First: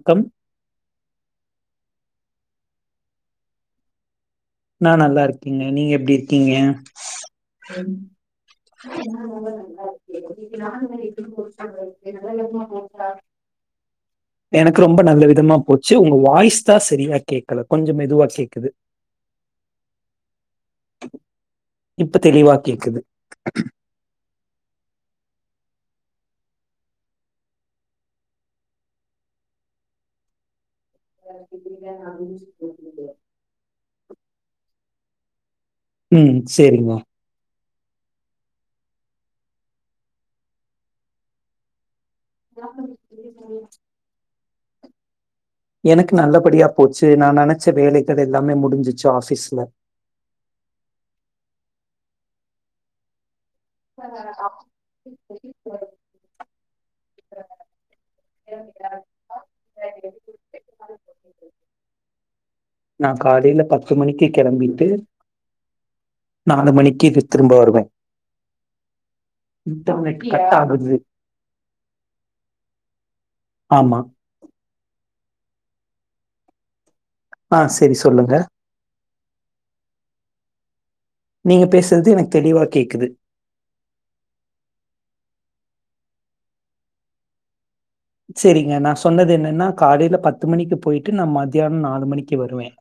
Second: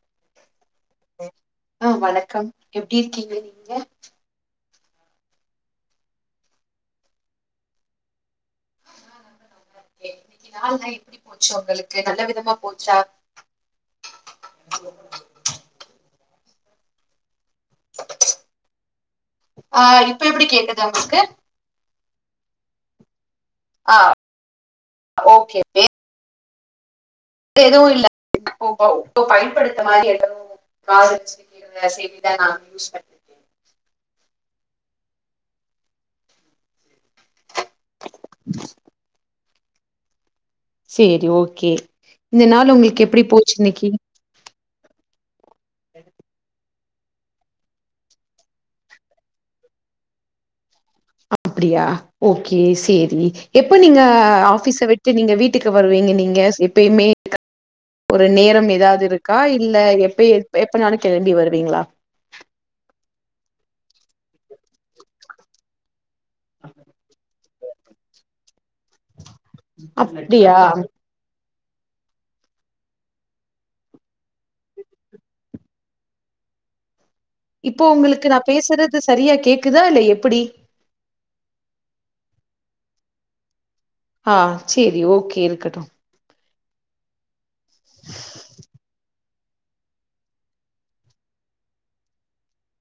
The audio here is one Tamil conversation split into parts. க்கம் ஆ வணக்கம் எப்படி இருக்கீங்க நீங்க நா நல்லா இருக்கேங்க நீங்க எப்படி இருக்கீங்க உம் இன்னைக்கு நா நல்லா நாள்லா எப்டி போச்சு இருக்கேங்க உங்களுக்கு நல்ல விதமா போச்சா [inaudible] எனக்கு ரொம்ப நல்ல விதமா போச்சு உங்க வாய்ஸ் தான் சரியா கேக்கல கொஞ்சம் மெதுவா கேக்குது ஆ இப்ப எப்படி கேக்குது உங்களுக்கு இப்ப தெளிவா கேக்குது ஆ ஓகே எதுவும் இல்ல [unintelligible] பயன்படுத்த மாதிரி எதோ [unintelligible] செய்திதான் நான் யூஸ் பண் ம் சேரிம்மா சேரி ஓகே இந்த நாள் உங்களுக்கு எப்படி போச்சு இன்னைக்கி எனக்கு நல்லபடியா போச்சு நா நெனைச்ச வேலைகள் எல்லாமே முடிஞ்சிச்சு ஆபீஸ்ல அப்படியா ஓகே சேரி எப்ப நீங்க ஆபீஸ விட்டு நீங்க வீட்டுக்கு வருவீங்க நீங்க எப்பயுமே ஒரு நேரம் ஏதாவது இருக்கா இல்ல எப்ப எப்பனாலும் கெளம்பி வருவீங்களா நா காலையில பத்து மணிக்கு கெளம்பிட்டு நாலு மணிக்கு திரும்ப வருவ இன்டர்நெட் கட் அப்டியா ஆகுது ஆமா ஆ இப்ப செரி உங்களுக்கு சொல்லுங்க நா பேசுறது சரியா கேக்குதா இல்ல எப்படி நீங்க பேசுறது எனக்கு தெளிவா கேக்குது ஆ சேரி ஓகே இருக்கட்டும் சேரிங்க நா சொன்னது என்னன்னா காலையில பத்து மணிக்கு போயிட்டு நா மதியானம் நாலு மணிக்கு வருவேன்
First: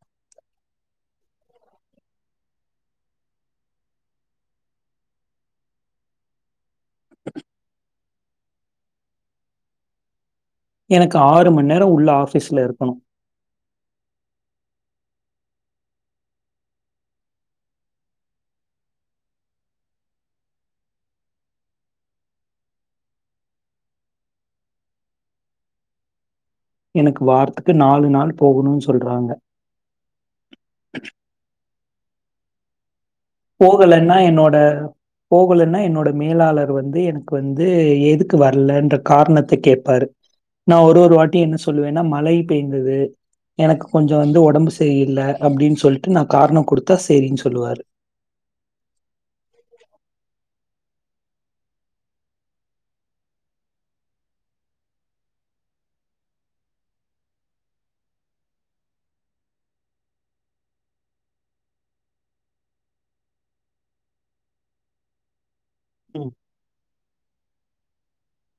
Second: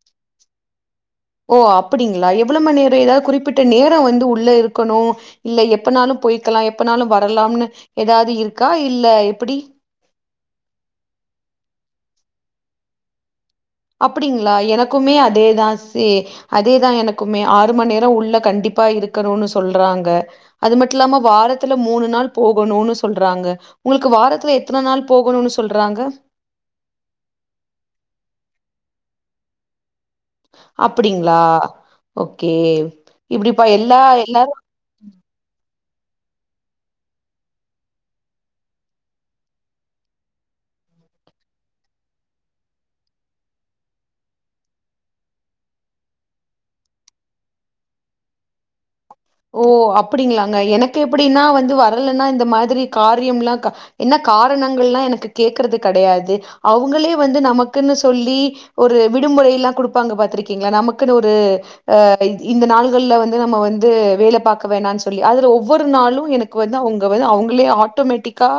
ஓ அப்படிங்களா எவ்வளோ மணி நேரம் ஏதாவது குறிப்பிட்ட நேரம் வந்து உள்ள இருக்கணும் இல்ல எப்பனாலும் போய்க்கலாம் எப்பனாலும் வரலாம்னு ஏதாவது இருக்கா இல்ல எப்படி எனக்கு ஆறு மண் நேரம் உள்ள ஆபீஸ்ல இருக்கணும் அப்படிங்களா எனக்குமே அதேதான் சே அதேதான் எனக்குமே ஆறு மண் நேரம் உள்ள கண்டிப்பா இருக்கணும்னு சொல்றாங்க அது மட்டும் இல்லாம வாரத்துல மூணு நாள் போகணும்ன்னு சொல்றாங்க உங்களுக்கு வாரத்துல எத்தன நாள் போகணும்னு சொல்றாங்க எனக்கு வாரத்துக்கு நாலு நாள் போகணு சொல்றாங்க அப்படிங்களா ஓகே இப்டிப்பா எல்லா போகலன்னா என்னோட எல்லாரும் போகலன்னா என்னோட மேலாளர் வந்து எனக்கு வந்து எதுக்கு வரலன்ற காரணத்த கேப்பாரு நா ஒரு ஒரு வாட்டி என்ன சொல்லுவேனா மழை பெய்ந்தது எனக்கு கொஞ்சோ வந்து ஒடம்பு செரியில்ல அப்டின்னு சொல்ட்டு நா காரணோ குடுத்தா செரின்னு சொல்லுவாரு ஓ அப்டிங்களாங்க எனக்கு எப்டினா வந்து வரலனா இந்த மாதிரி காரியம்லா க என்ன காரணங்கள்லா எனக்கு கேக்குறது கெடையாது அவுங்களே வந்து நமக்குன்னு சொல்லி ஒரு விடுமுறையிலா குடுப்பாங்க பாத்திருக்கீங்ளா நமக்குன்னு ஒரு அ இந்த நாள்கள்ல வந்து நம்ம வந்து வேல பாக்க வேணானு சொல்லி அதுல ஒவ்வொரு நாளு ம், எனக்கு வந்து அவுங்க வந்து அவங்களே ஆட்டோமேட்டிக்கா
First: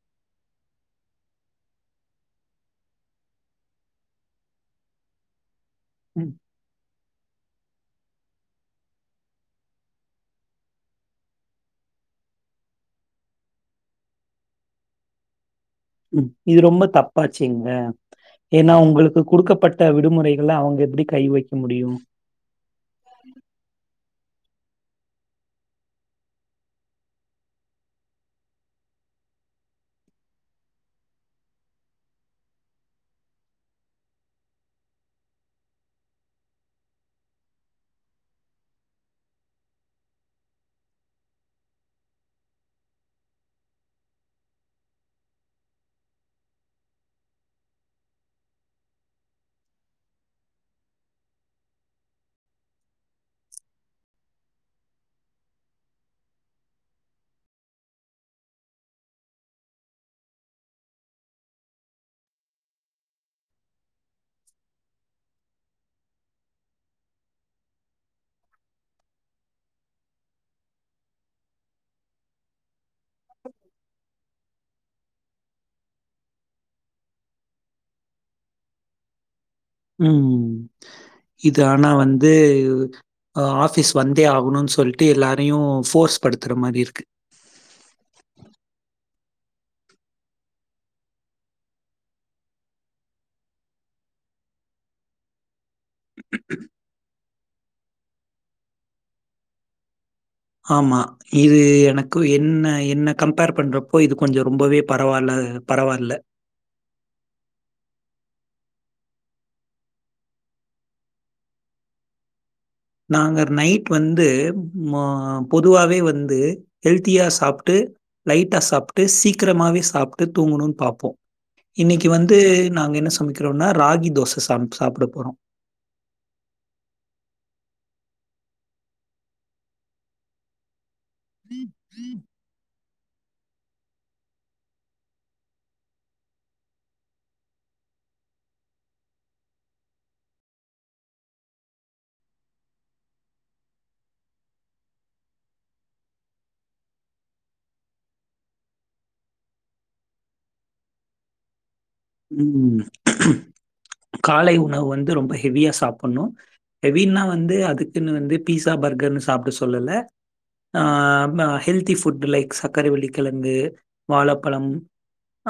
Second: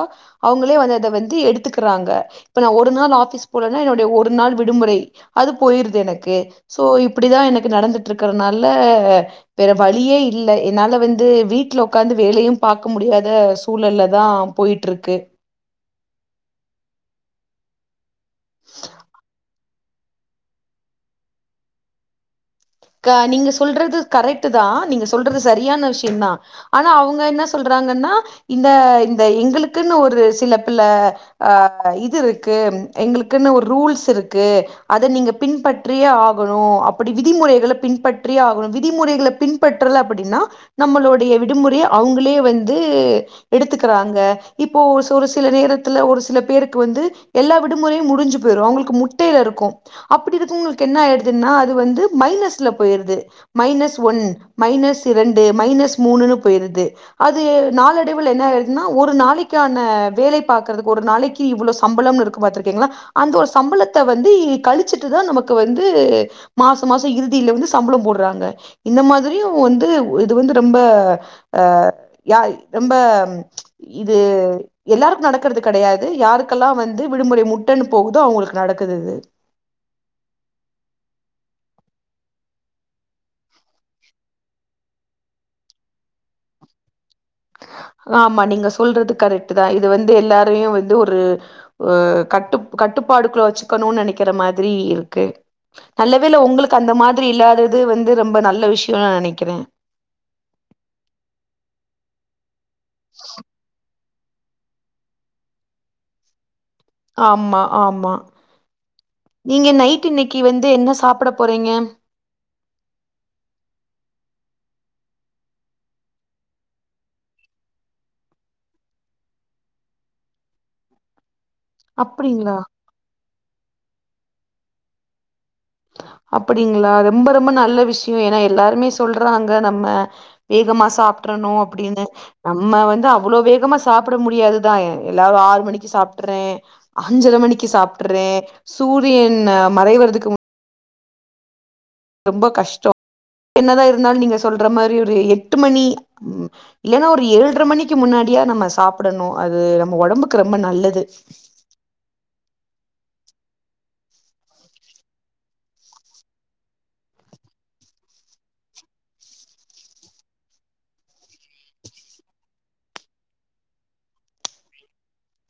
அவங்களே வந்து அத வந்து எடுத்துக்குறாங்க இப்ப நா ஒரு நாள் ஆபீஸ் போலன்னா என்னுடைய ஒரு நாள் விடுமுறை அது போயிரு து ம், எனக்கு சோ இப்டிதா எனக்கு நடந்துட்டு இருக்குறனால வேற வழியே இல்ல என்னால வந்து வீட்ல உக்காந்து வேலையு பாக்க முடியாத சூழல்லதா போயிட் இருக்கு ம் இது ரொம்ப தப்பாச்சேங்க ஏனா உங்களுக்கு குடுக்கப் பட்ட விடுமுறைகள அவங்க எப்டி கை வைக்க முடியும் கா நீங்க சொல்றது கரெக்டு தா நீங்க சொல்றது செரியான விஷ்யம் தா ஆனா அவங்க என்ன சொல்றாங்கனா இந்த இந்த எங்களுக்குனு ஒரு சில பில ஆ இது இருக்கு எங்களுக்குன்னு ஒர் ரூல்ஸ் இருக்கு அத நீங்க பின்பற்றியே ஆகணு அப்டி விதிமுறைகள பின்பற்றியே ஆகணு விதிமுறைகள பின்பற்றலே அப்டினா நம்மலோடைய விடுமுறைைய அவுங்களே வந்து எடுத்துக்கறாங்க இப்போ ஒர் ஒரு சில நேரத்துல ஒரு சிலபேருக்கு வந்து எல்லா விடுமுறையு முடுஞ்சு போயிரு அவங்களுக்கு முட்டையில இருக்கு அப்டி இருக்கவங்களுக்கு என்ன ஆயிடுதுன்னா அது வந்து மைனஸ்ல போயிடுது மைனஸ் ஒன் மைனஸ் இரண்டு மைனஸ் மூணுன்னு போயிருது அது நாளடைவில்ல என்ன ஆயிடுதுன்னா ஒரு நாளைக்கான வேலை பாக்றது ஒரு நாளைக்கு இவ்ளோ சம்பளம்னு இருக்கு பாத்துருக்கீங்ளா அந்த ஒரு சம்பளத்த வந்து கழிச்சுட்டுதா நமக்கு வந்து மாசோ மாசோ இரு ல வந்து சம்பளலோ போடுறாங்க இந்த மாதிரியு வந்து இது வந்து ரொம்ப ஆ யாய் ரொம்ப இது எல்லாருக்கு நடக்கறது கெடையாது யாருக்கெல்லா வந்து விடுமுறை முட்டனு போகுதோ அவங்களுக்கு நடக்குது இது ம் ம் இது ஆனா வந்து ஆஃபிஸ் வந்தே ஆகணும்னு சொல்ட்டு எல்லாரையு ஃபோர்ஸ் படுத்துற மாரி இருக்கு ஆமா நீங்க சொல்றது கரெக்டு தா இது வந்து எல்லாரையு வந்து ஒரு அ கட்டு கட்டுப்பாடுக்குள்ள வெச்சுக்கணு நெனைக்கிற மாதிரி இருக்கு நல்லவேல உங்ளுக்கு அந்த மாதிரி இல்லாதது வந்து ரொம்ப நல்ல விஷ்யோனு நா நெனைக்கிறே ஆமா இது எனக்கு என்ன என்ன கம்பேர் பண்றப் போ இது கொஞ்சோ ரொம்பவே பரவாயில்ல பரவால்ல ஆமா ஆமா நீங்க நைட்டு இன்னைக்கு வந்து என்ன சாப்ட போறீங்க நாங்க நைட்டு வந்து மா பொதுவாவே வந்து ஹெல்தியா சாப்டு லைட்டா சாப்டு சீக்கிரமாவே சாப்டு தூங்கணுனு பாப்போ இன்னைக்கு வந்து அப்டிங்களா நாங்க என்ன சமைக்கிறோனா ராகி தோச சா சமச்சு சாப்ட போறோ அப்டிங்களா ரொம்ப ரொம்ப நல்ல விஷ்யோ ஏனா எல்லாருமே சொல்றாங்க நம்ம வேகமா சாப்டுறனு அப்டினு நம்ம வந்து அவ்ளோ வேகமா சாப்ட முடியாதுதா எல்லாரு ஆறு மணிக்கு சாப்டுற்றே அஞ்சர மணிக்கு சாப்டுறே சூரியன் மறைவறதுக்கு மு ரொம்ப கஷ்டோ என்னதா இருந்தாலு நீங்க சொல்ற மாரி ஒரு எட்டு மணி இல்லனா ஒரு ஏழ்ர மணிக்கு முன்னாடியா நம்ம சாப்டணு அது நம்ம ஒடம்புக்கு ரொம்ப நல்லது ம் காலை உணவு வந்து ரொம்ப ஹெவியா சாப்பட்ணு ஹெவின்னா வந்து அதுக்குன்னு வந்து பீஸா பர்கர்ன்னு சாப்ட சொல்லல அ ம ஹெல்த்தி ஃபுட் லைக் சர்க்கரைவள்ளிக்கிழங்கு வாழப்பழம்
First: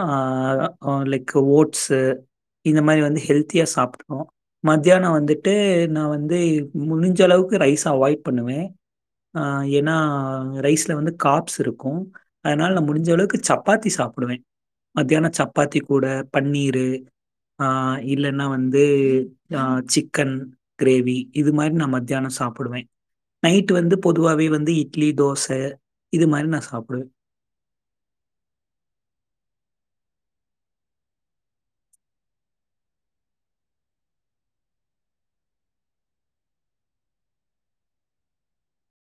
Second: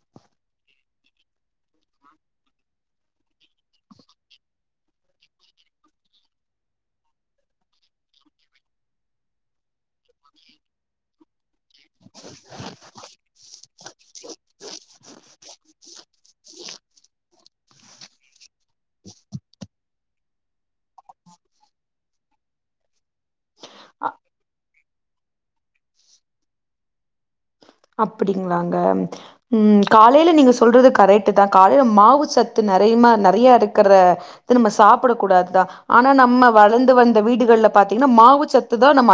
ஆ லைக் ஓட்ஸு இந்த மாரி வந்து ஹெல்த்தியா சாப்டுக்னு மத்யானோ வந்துட்டு நா வந்து முழுஞ்ச அளவுக்கு ரைஸ் அவாய்ட் பண்ணுவ அ ஏனா ரைஸ்ல வந்து காப்ஸ் இருக்கு அதனால நா முடிஞ்ச அளவுக்கு சப்பாத்தி சாப்டுவே மத்யானோ சப்பாத்தி கூட பன்னீரு ஆ இல்லைன்னா வந்து ஆ சிக்கன் கிரேவி இது மாரி நா மத்யானோ சாப்புடுவே நைட்டு வந்து பொதுவாவே வந்து இட்லி தோச இது மாரி நா சாப்டுவ அப்டிங்ளாங்க ம் காலைல நீங்க சொல்றது கரெட்டுதா காலை மாவு சத்து நெறையமா நெறைய இருக்கற ந்து நம்ம சாப்புடக்கூடாதுதா ஆனா நம்ம வளந்து வந்த வீடுகள்ல பாத்தீங்ன்னா மாவு சத்து தா நம்ம